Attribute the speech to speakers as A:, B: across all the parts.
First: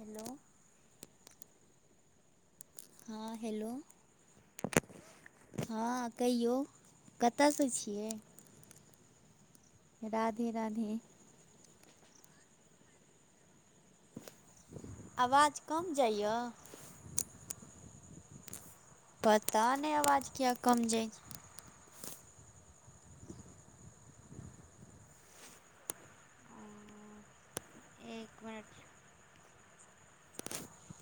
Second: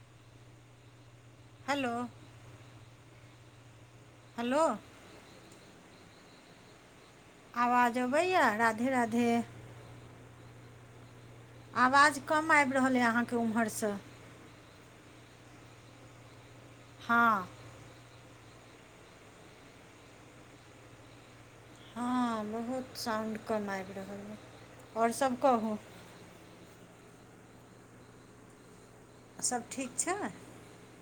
A: Hello [unintelligible]
B: hello.
A: हँ, hello.
B: Hello.
A: हँ कहियौ? कतयसँ
B: आवाज हो
A: छियै
B: भैया राधे राधे
A: राधे राधे
B: आवाज कम आबि रहल अइ अहाँके ओम्हरसँ
A: आवाज कम जाइए
B: हँ
A: पता नहि आवाज किया कम जाइ
B: हँ बहुत साउण्ड कम आबि रहल अछिइ आओर सब कहू
A: एक मिनट?
B: सब ठीक छै।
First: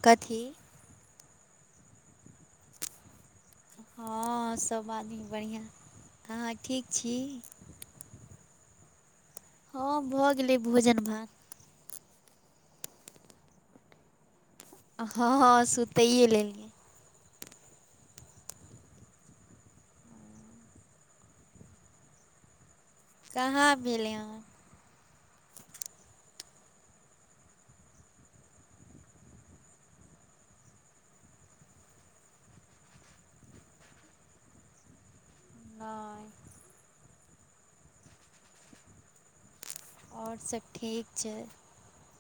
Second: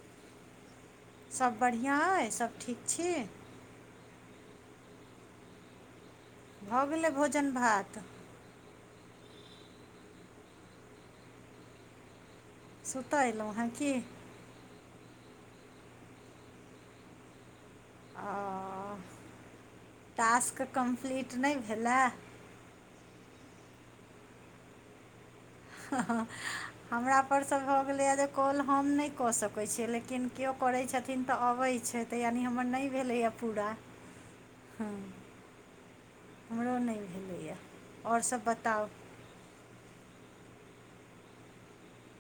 A: कथी
B: सभ बढ़िआँ अइ सभ ठीक छी।
A: हँ सभ आदमी बढ़िआँ अहाँ
B: भऽ
A: ठीक
B: गेलै
A: छी
B: भोजन भात
A: हँ भऽ' गेलै भोजन भात
B: सुतऽ 'अयलहुँ हेँ क
A: हँ हँ सुतैए लेली
B: ओ टास्क कम्प्लीट नहि भेलै [inaudible]
A: कहाँ भेलै हहाँ।
B: हमरा परसँ भऽ 'गेलै ह जे कॉल हम नहि कऽ' सकै छियै लेकिन किओ करै छथिन तऽ 'अबै छै तऽ' यानि हमर नई भेलैए पूरा।
A: [inaudible]
B: ह
A: नहि
B: हमरो नहि भेलैए आओर सभ बताउ?
A: आओर सब ठीक छै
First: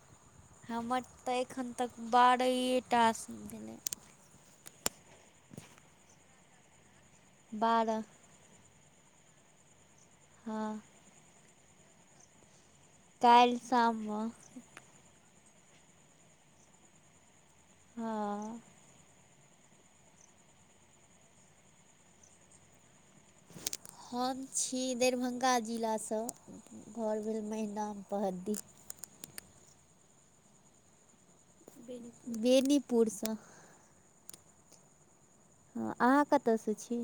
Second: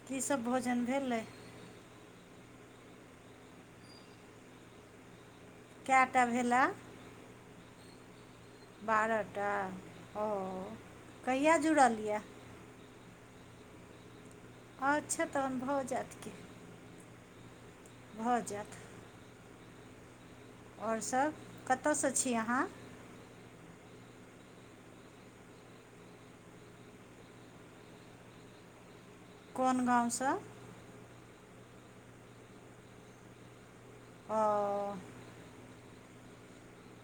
B: की सब भोजन
A: हमर
B: भेलै
A: तऽ' एखन तक बारेहेटा टास [inaudible]
B: केटा भेला
A: बारह
B: बारहटा हं
A: हँ
B: कहिआ जुड़लिये
A: काईल साम म
B: अच्छा तहन भऽ 'जायत कि
A: हँ
B: भऽ'जैत और सब कतसँ छी अहाँ।
A: हम छी देरभंगा जिलासँ। घर भेल महिनाम पहऽदी।
B: कोन गाँव सँ?
A: बेनीपुर साॅ।
B: अऽ
A: हं, अहाँ कताऽ सँ छी?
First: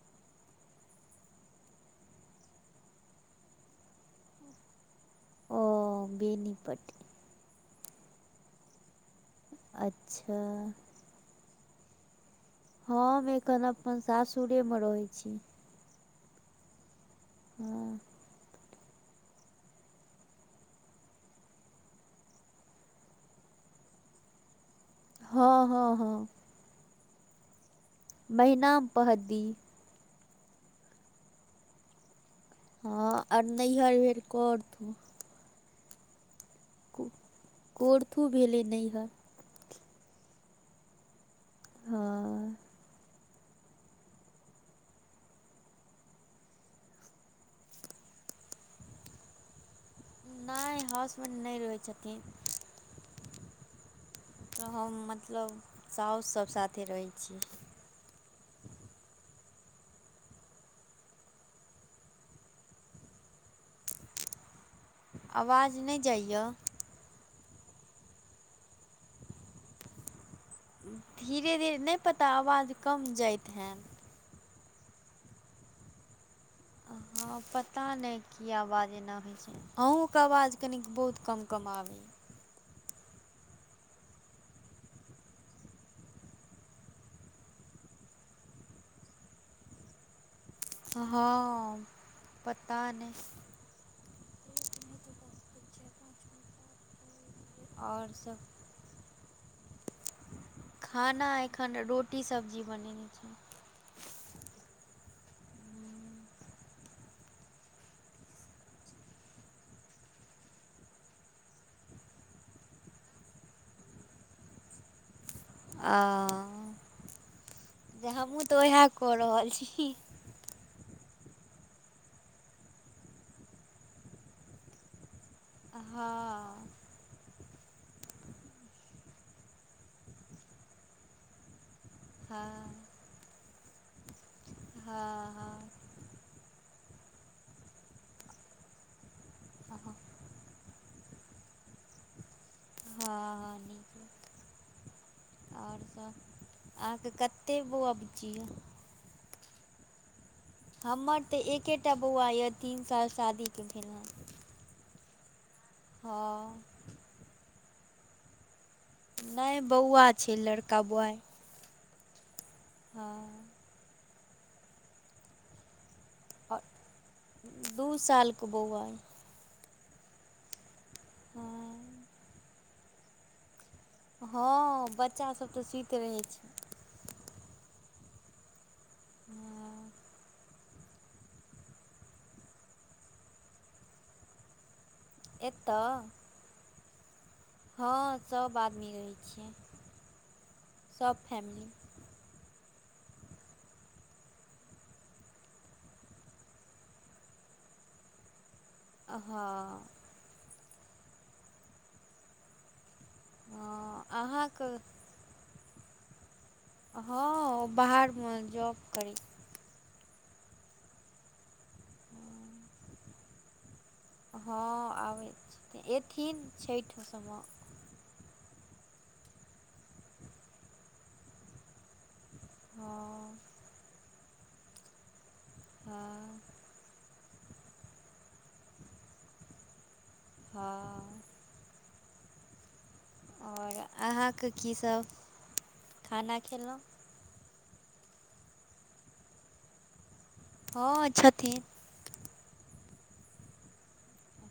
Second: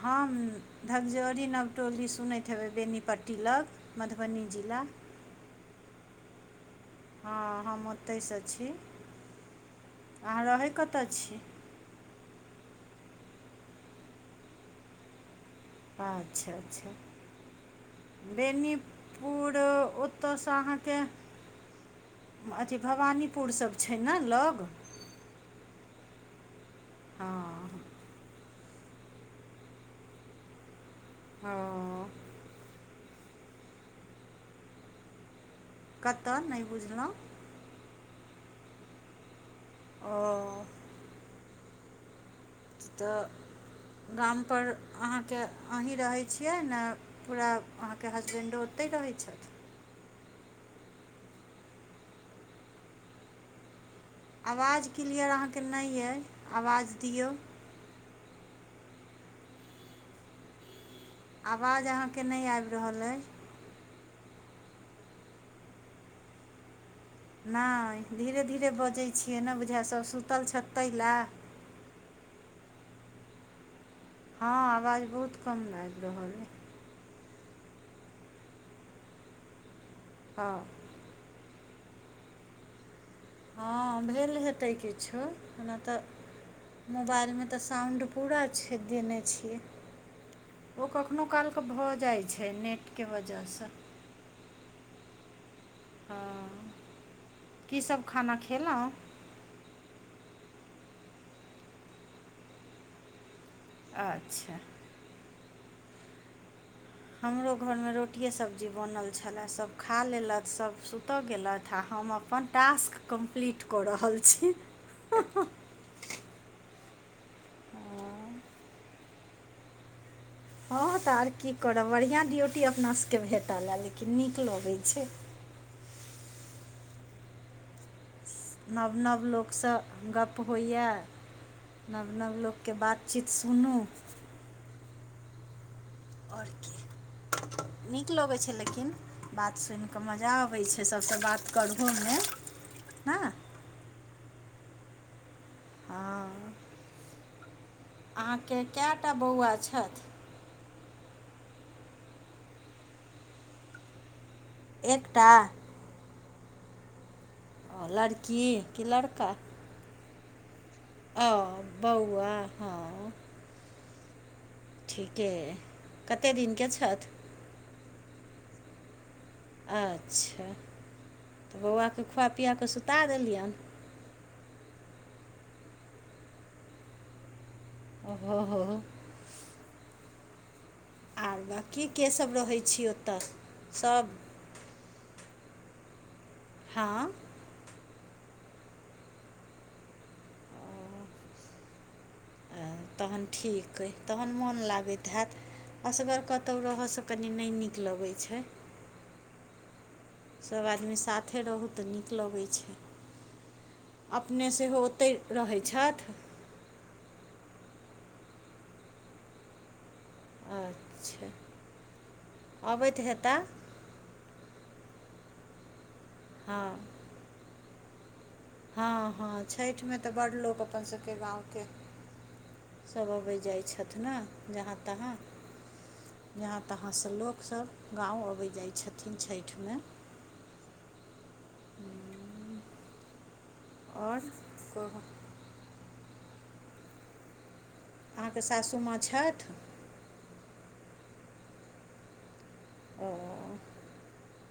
B: हम धकजरी नवटोली सुनैत हेबै बेनीपट्टी लग। मधबनी जिला।
A: ओ। बेनीपट्टी।
B: हँ हम ओतयसँ छी,
A: अच्छा
B: अहाँ रहै कतऽ छी?
A: हम एखन अपन सासुरे मे रहै छी।
B: अच्छा-अच्छा,
A: हँ
B: बेनी पूर ओतयसँ अहाँके अथी भवानीपुर सब छै न लग?
A: हँ-हँ-हँ।
B: हँ
A: मेहिनाम पहऽदी।
B: हँ।
A: हँ, आर नैहर भेल कऽरथू।
B: कताऽ? नहि बुझलौं।
A: कोरथु भेलै नैहर।
B: ओऽ।
A: हँऽ।
B: तऽ गामपर अहाँके अहीं रहै छियै न? पूरा अहाँके हसबेंडो ओतहि रहैत छथि?
A: नहि हाउसबैंड नहि रहै छथिन। तऽ
B: आवाज
A: हम
B: क्लियर अहाँके
A: मतलब
B: नहि अइ
A: साऊस सभ साथे
B: आवाज
A: रहै
B: दिऔ
A: छी।
B: आवाज अहाँके नहि आबि रहल अइ।
A: आवाज नै जाइयऽ?
B: नहि, धीरे धीरे बजै छियै न, बुझाइ यऽ सभ सुतल छैत तैलऽ?
A: धीरे धीरे, नहि पता आवाज कम जाइत हैत।
B: हँ, आवाज बहुत कम आबि रहल अइ।
A: हँ, पता नहि कीया आवाज एना होइ छै? आहूँके आवाज
B: हँ
A: कनी बहुत कम कम आबैय।
B: हँ, भेल हेतै किछो ओना तऽ मोबाइलमे तऽ साउण्ड पूरा छै, देने छियै। ओ कखनो काल क
A: हँ
B: भऽ जाइ छै
A: पता
B: नेटके
A: नहि
B: वजहसँ। हँ, की सब खाना खेलौं?
A: खाना एखन रोटी सब्जी बनेने छै।
B: अच्छा। हमरो घर मे रोटिए सब्जी बनल छलए सभ खा लेलथि सभ सुतऽ गेलथि, आ हम अपन टास्क कम्प्लीट कऽ रहल छी।
A: आऽ, जे
B: हँ
A: हमहुँ तऽ ओहैऽ कऽ रहल छी।
B: हँ तऽ आर की करब? बढ़िआँ ड्यूटी अपना सब के भेटऽ लैऽ, लेकिन नीक लगै छै।
A: हॉं।
B: नव-नव लोक सँ गप्प होइयाऽ। नव नव लोक के
A: हँ
B: बातचीत सुनू
A: हँ ह
B: ओर कि नीक लगै छै लेकिन बात
A: हँ
B: सुनिकऽ मजा अबै छै सब सब से बात करहो मे ह
A: हँ आर कह
B: हँ
A: अहाँके कते बउवा बुच्ची यै
B: कैटा बौआ छथि।
A: हमर तऽ एकेटा बौआ यऽ तीन साल शादी के भेल हन
B: एकटा
A: हँ
B: अ लड़की कि लड़का
A: नहि बौआ छै लड़का बौआ
B: ओ बौआ ह
A: हँ
B: ठीके ए कते दिन
A: आओर
B: के छथि
A: दू साल के बौआ अए
B: अच्छा तऽ बौआ के
A: हँ
B: खुआ पिआ कऽ सुता देलियैन
A: हँ बच्चा सब तऽ सुइत रहे छै
B: ओ हो हो
A: हँ
B: आर बाकी के सब रहै छी ओतऽ सोब
A: एतऽ
B: हँ
A: हँ सब आदमी रहै छियै सब फैमिली
B: तहन ठीक अए तहन मोन लागैत हैत असगर कतौ रह सँ कनि नय नीक लगै छै
A: अ हाँ
B: सब आदमी साथे रहू तऽ नीक लगै छै अपने
A: अहाँके
B: सेहो ओतै रहै छथि।
A: हँ ओ बाहर मे जॉब करै
B: अच्छा अबैत हेता
A: हँ आबै छथिन एथीन
B: हँ
A: छइठ मे
B: हँ हँ छइठ मे तऽ बड़ लोक अपन सब के गाँव के सब अबै
A: हँ
B: जाइ छथि ने जहाँ-तहाँ
A: हँ
B: जहाँ-तहाँ सँ लोक सब गाँव अबै जाइ छथिन छइठ मे
A: हँ आओर
B: आओर
A: अहाँके की
B: कहू
A: सब खाना खेलौ
B: अहाँके सासू माँ छैथ
A: ह छथिन
B: ओ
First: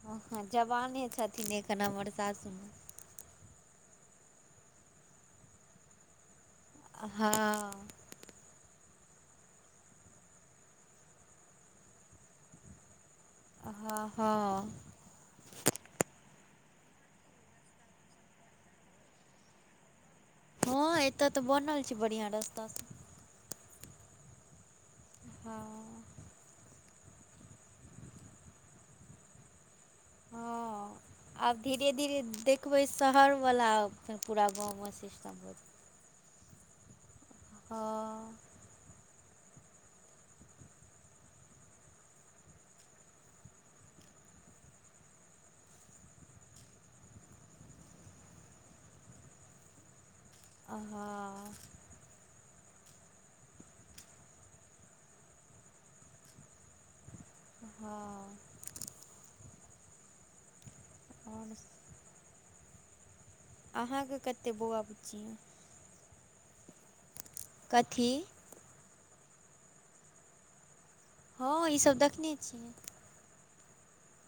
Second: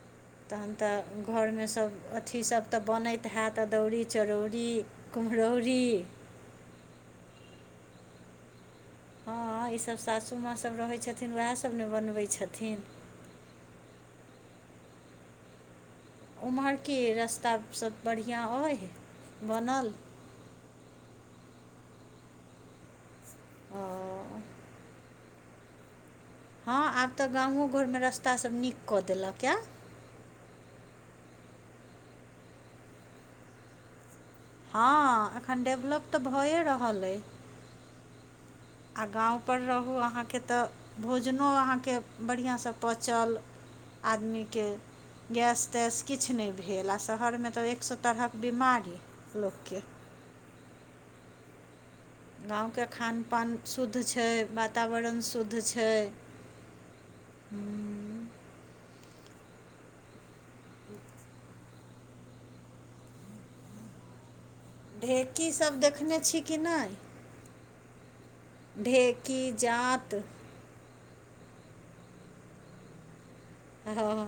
A: हँ
B: तहन
A: जवाने
B: तऽ घर
A: छथिन
B: मे
A: एक
B: सब
A: नम्बर
B: अथी सब
A: सासुमे
B: तऽ बनैत हेत अदौरी, चरौरी, कुम्हरौरी
A: हँ
B: हँ ई सब सासु माँ सब रहै छथिन वैह सब ने बनबै छथिन
A: हँ हँ
B: ओम्हर की रस्ता सब बढ़िआँ अहि बनल
A: हँ ऐत तऽ बनल छै बढ़िआँ रास्ता
B: ओ
A: हँ
B: हँ आब तऽ गामो घरमे रास्तासभ नीक कऽ देलक आए।
A: हँ आब धीरे धीरे देखबै शहर बला आओत पूरा गाँ
B: हँ
A: सिस्टम
B: एखन डेवलप तऽ भएए रहल अइ।
A: ह।
B: आ गाँवपर रहू अहाँके तऽ भोजनो अहाँके बढ़िआँसँ पचल। आदमीके। गैस तैस किछु नहि भेल आ शहरमे तऽ एक सए तरहक बिमारी लोककेँ।
A: हाँ।
B: गाँवके खान पान शुद्ध छै वातावरण शुद्ध छै। हू।
A: हँ आओर सब। अहाँके कतेक बौआ। बुच्ची अइ?
B: ढेकी सब देखने छी कि नहि।
A: कथी।
B: ढेकीजात।
A: हँ ईसभ देखने छियै।
B: हँ।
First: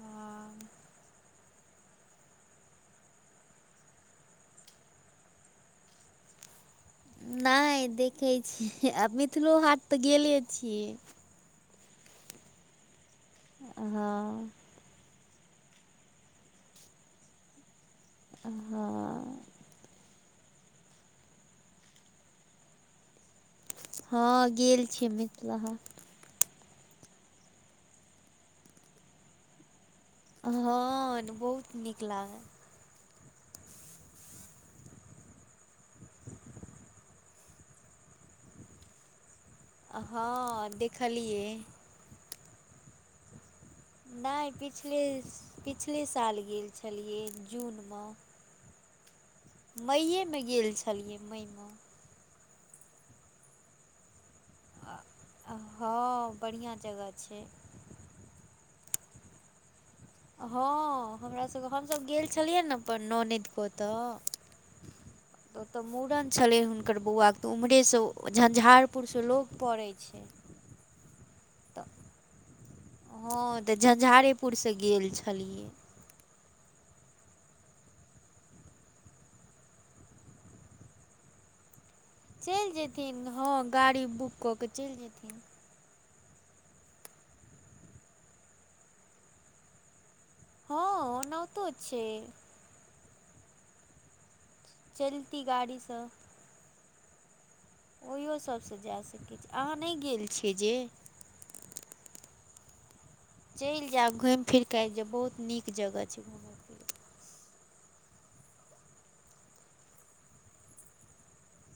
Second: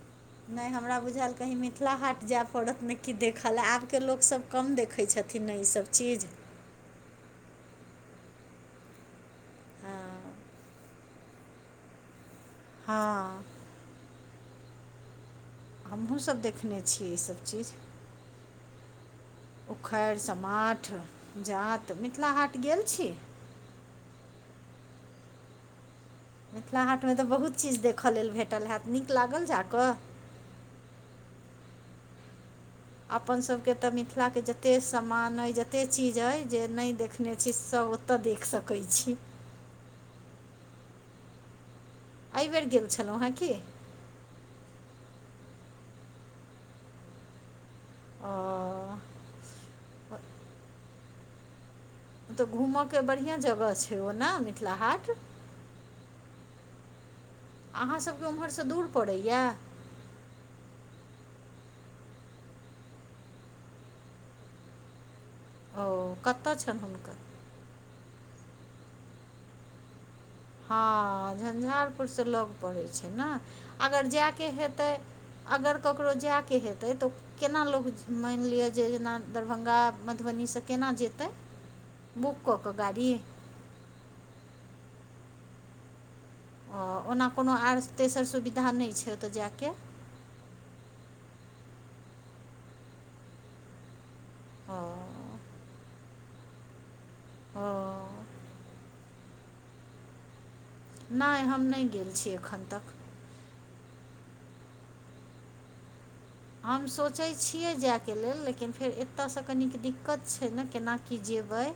A: आ।
B: नहि हमरा बुझायल कहीँ मिथिला हाट जाय पड़त ने क देखऽल आबके लोकस कम देखै छथिन ने ईस सब चीज
A: नहि देखैत छियै आ मिथिलो हाट तऽ
B: हँ
A: गेले छियै।
B: हँ।
A: हँ।
B: हमहुँसभ देखने छियै ईसभ चीज।
A: आ हँ।
B: उखड़ि समाट जात मिथिला हाट गेल छी।
A: हँ गेल छी मिथिला हाट।
B: मिथिला हाटमे तऽ बहुत चीज देखय लेल भेटल हैत नीक लागल जा कऽ।
A: हँ बहुत नीक लागल।
B: अपन सभके तऽ मिथिलाके जतेक समान अइ जतेक चीज अइ जे नहि देख ओ चीज सब ओतऽ देख सकैत छी।
A: हँ देखलियै।
B: अइबेर गेल छलहुँ हेँ की।
A: नहि पिछले पिछले साल गेल छलियै जून म।
B: ओ।
A: मईये मे गेल छलियै मई म।
B: ओ तऽ घूमऽ के बढ़िआँ जगह छैय ओ ने मिथिला हाट।
A: हँ बढ़िआँ जगह छैय।
B: अहाँ सभके ओम्हर सँ दूर पड़ैये।
A: हँ हमरा सभके हमसभ गेल छलियै ने अपन ननैद के ओतऽ। [unintelligible] ओतऽ
B: ओ
A: मूड़न
B: कतय
A: छलै
B: छनि
A: हुनकर बौआके तऽ ओम्हरे सँ झंझारपुर सँ लग पड़य छैय।
B: हँ झंझारपुर से लग पड़य छैय। हँ
A: तऽ
B: अगर जायके
A: झंझारेपुरसँ
B: हेतै
A: गेल छलियै
B: अगर ककरो जायके हेतै त केना लोक मानि लिय जे जेना दरभंगा मधुबनी सँ केना जेतै। बुक कऽ
A: चलि
B: कऽ गाड़ी
A: जेतिन हँ गाड़ी बुक कऽ के चलि जेतिन।
B: ओ ओना कोनो आओर तेसर सुविधा नै छै ओतऽ जेके।
A: हँ ओनाहुतो छै।
B: हँ।
A: चैलती गाड़ीसँ।
B: ह।
A: ओहिओ सभसँ जा सकै छी अहाँ नै गेल छियै जे।
B: नै हम नहि गेल छी एखन तक।
A: चलि जायब घुमि फिर केऽ आबि जायब बहुत नीक जगह छैय।
B: हम सोचै छियै जायके लेल लेकिन फेर एतसँ कनिक दिक्कत छै ने केना की जेबै।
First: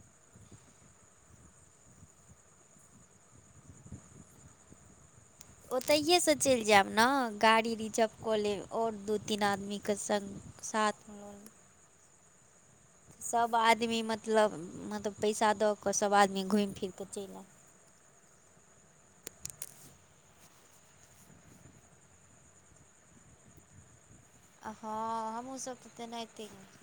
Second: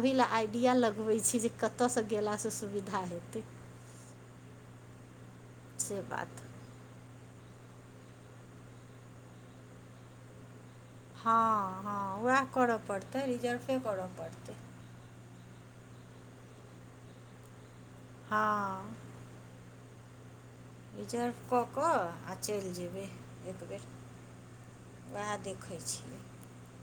B: ओही ले आइडिया लगबै छी जे कत सँ गेलासँ सुविधा हेतै। से
A: ओतहिए स
B: बात
A: चलि जायब। न गाड़ी रिजप क लेब आओर दू तीन आदमीके सङ्ग साथ।
B: हँ हँ वैह कर परतै।
A: सब आदमी मतलब मत पैसा द क सब आदमी घुमि फिर क चलि आएब।
B: हँ अं अं रिजर्व क क आ चलि जेबै एकबेर।
A: हँ हमहुं सब त तेनाहिते गेल।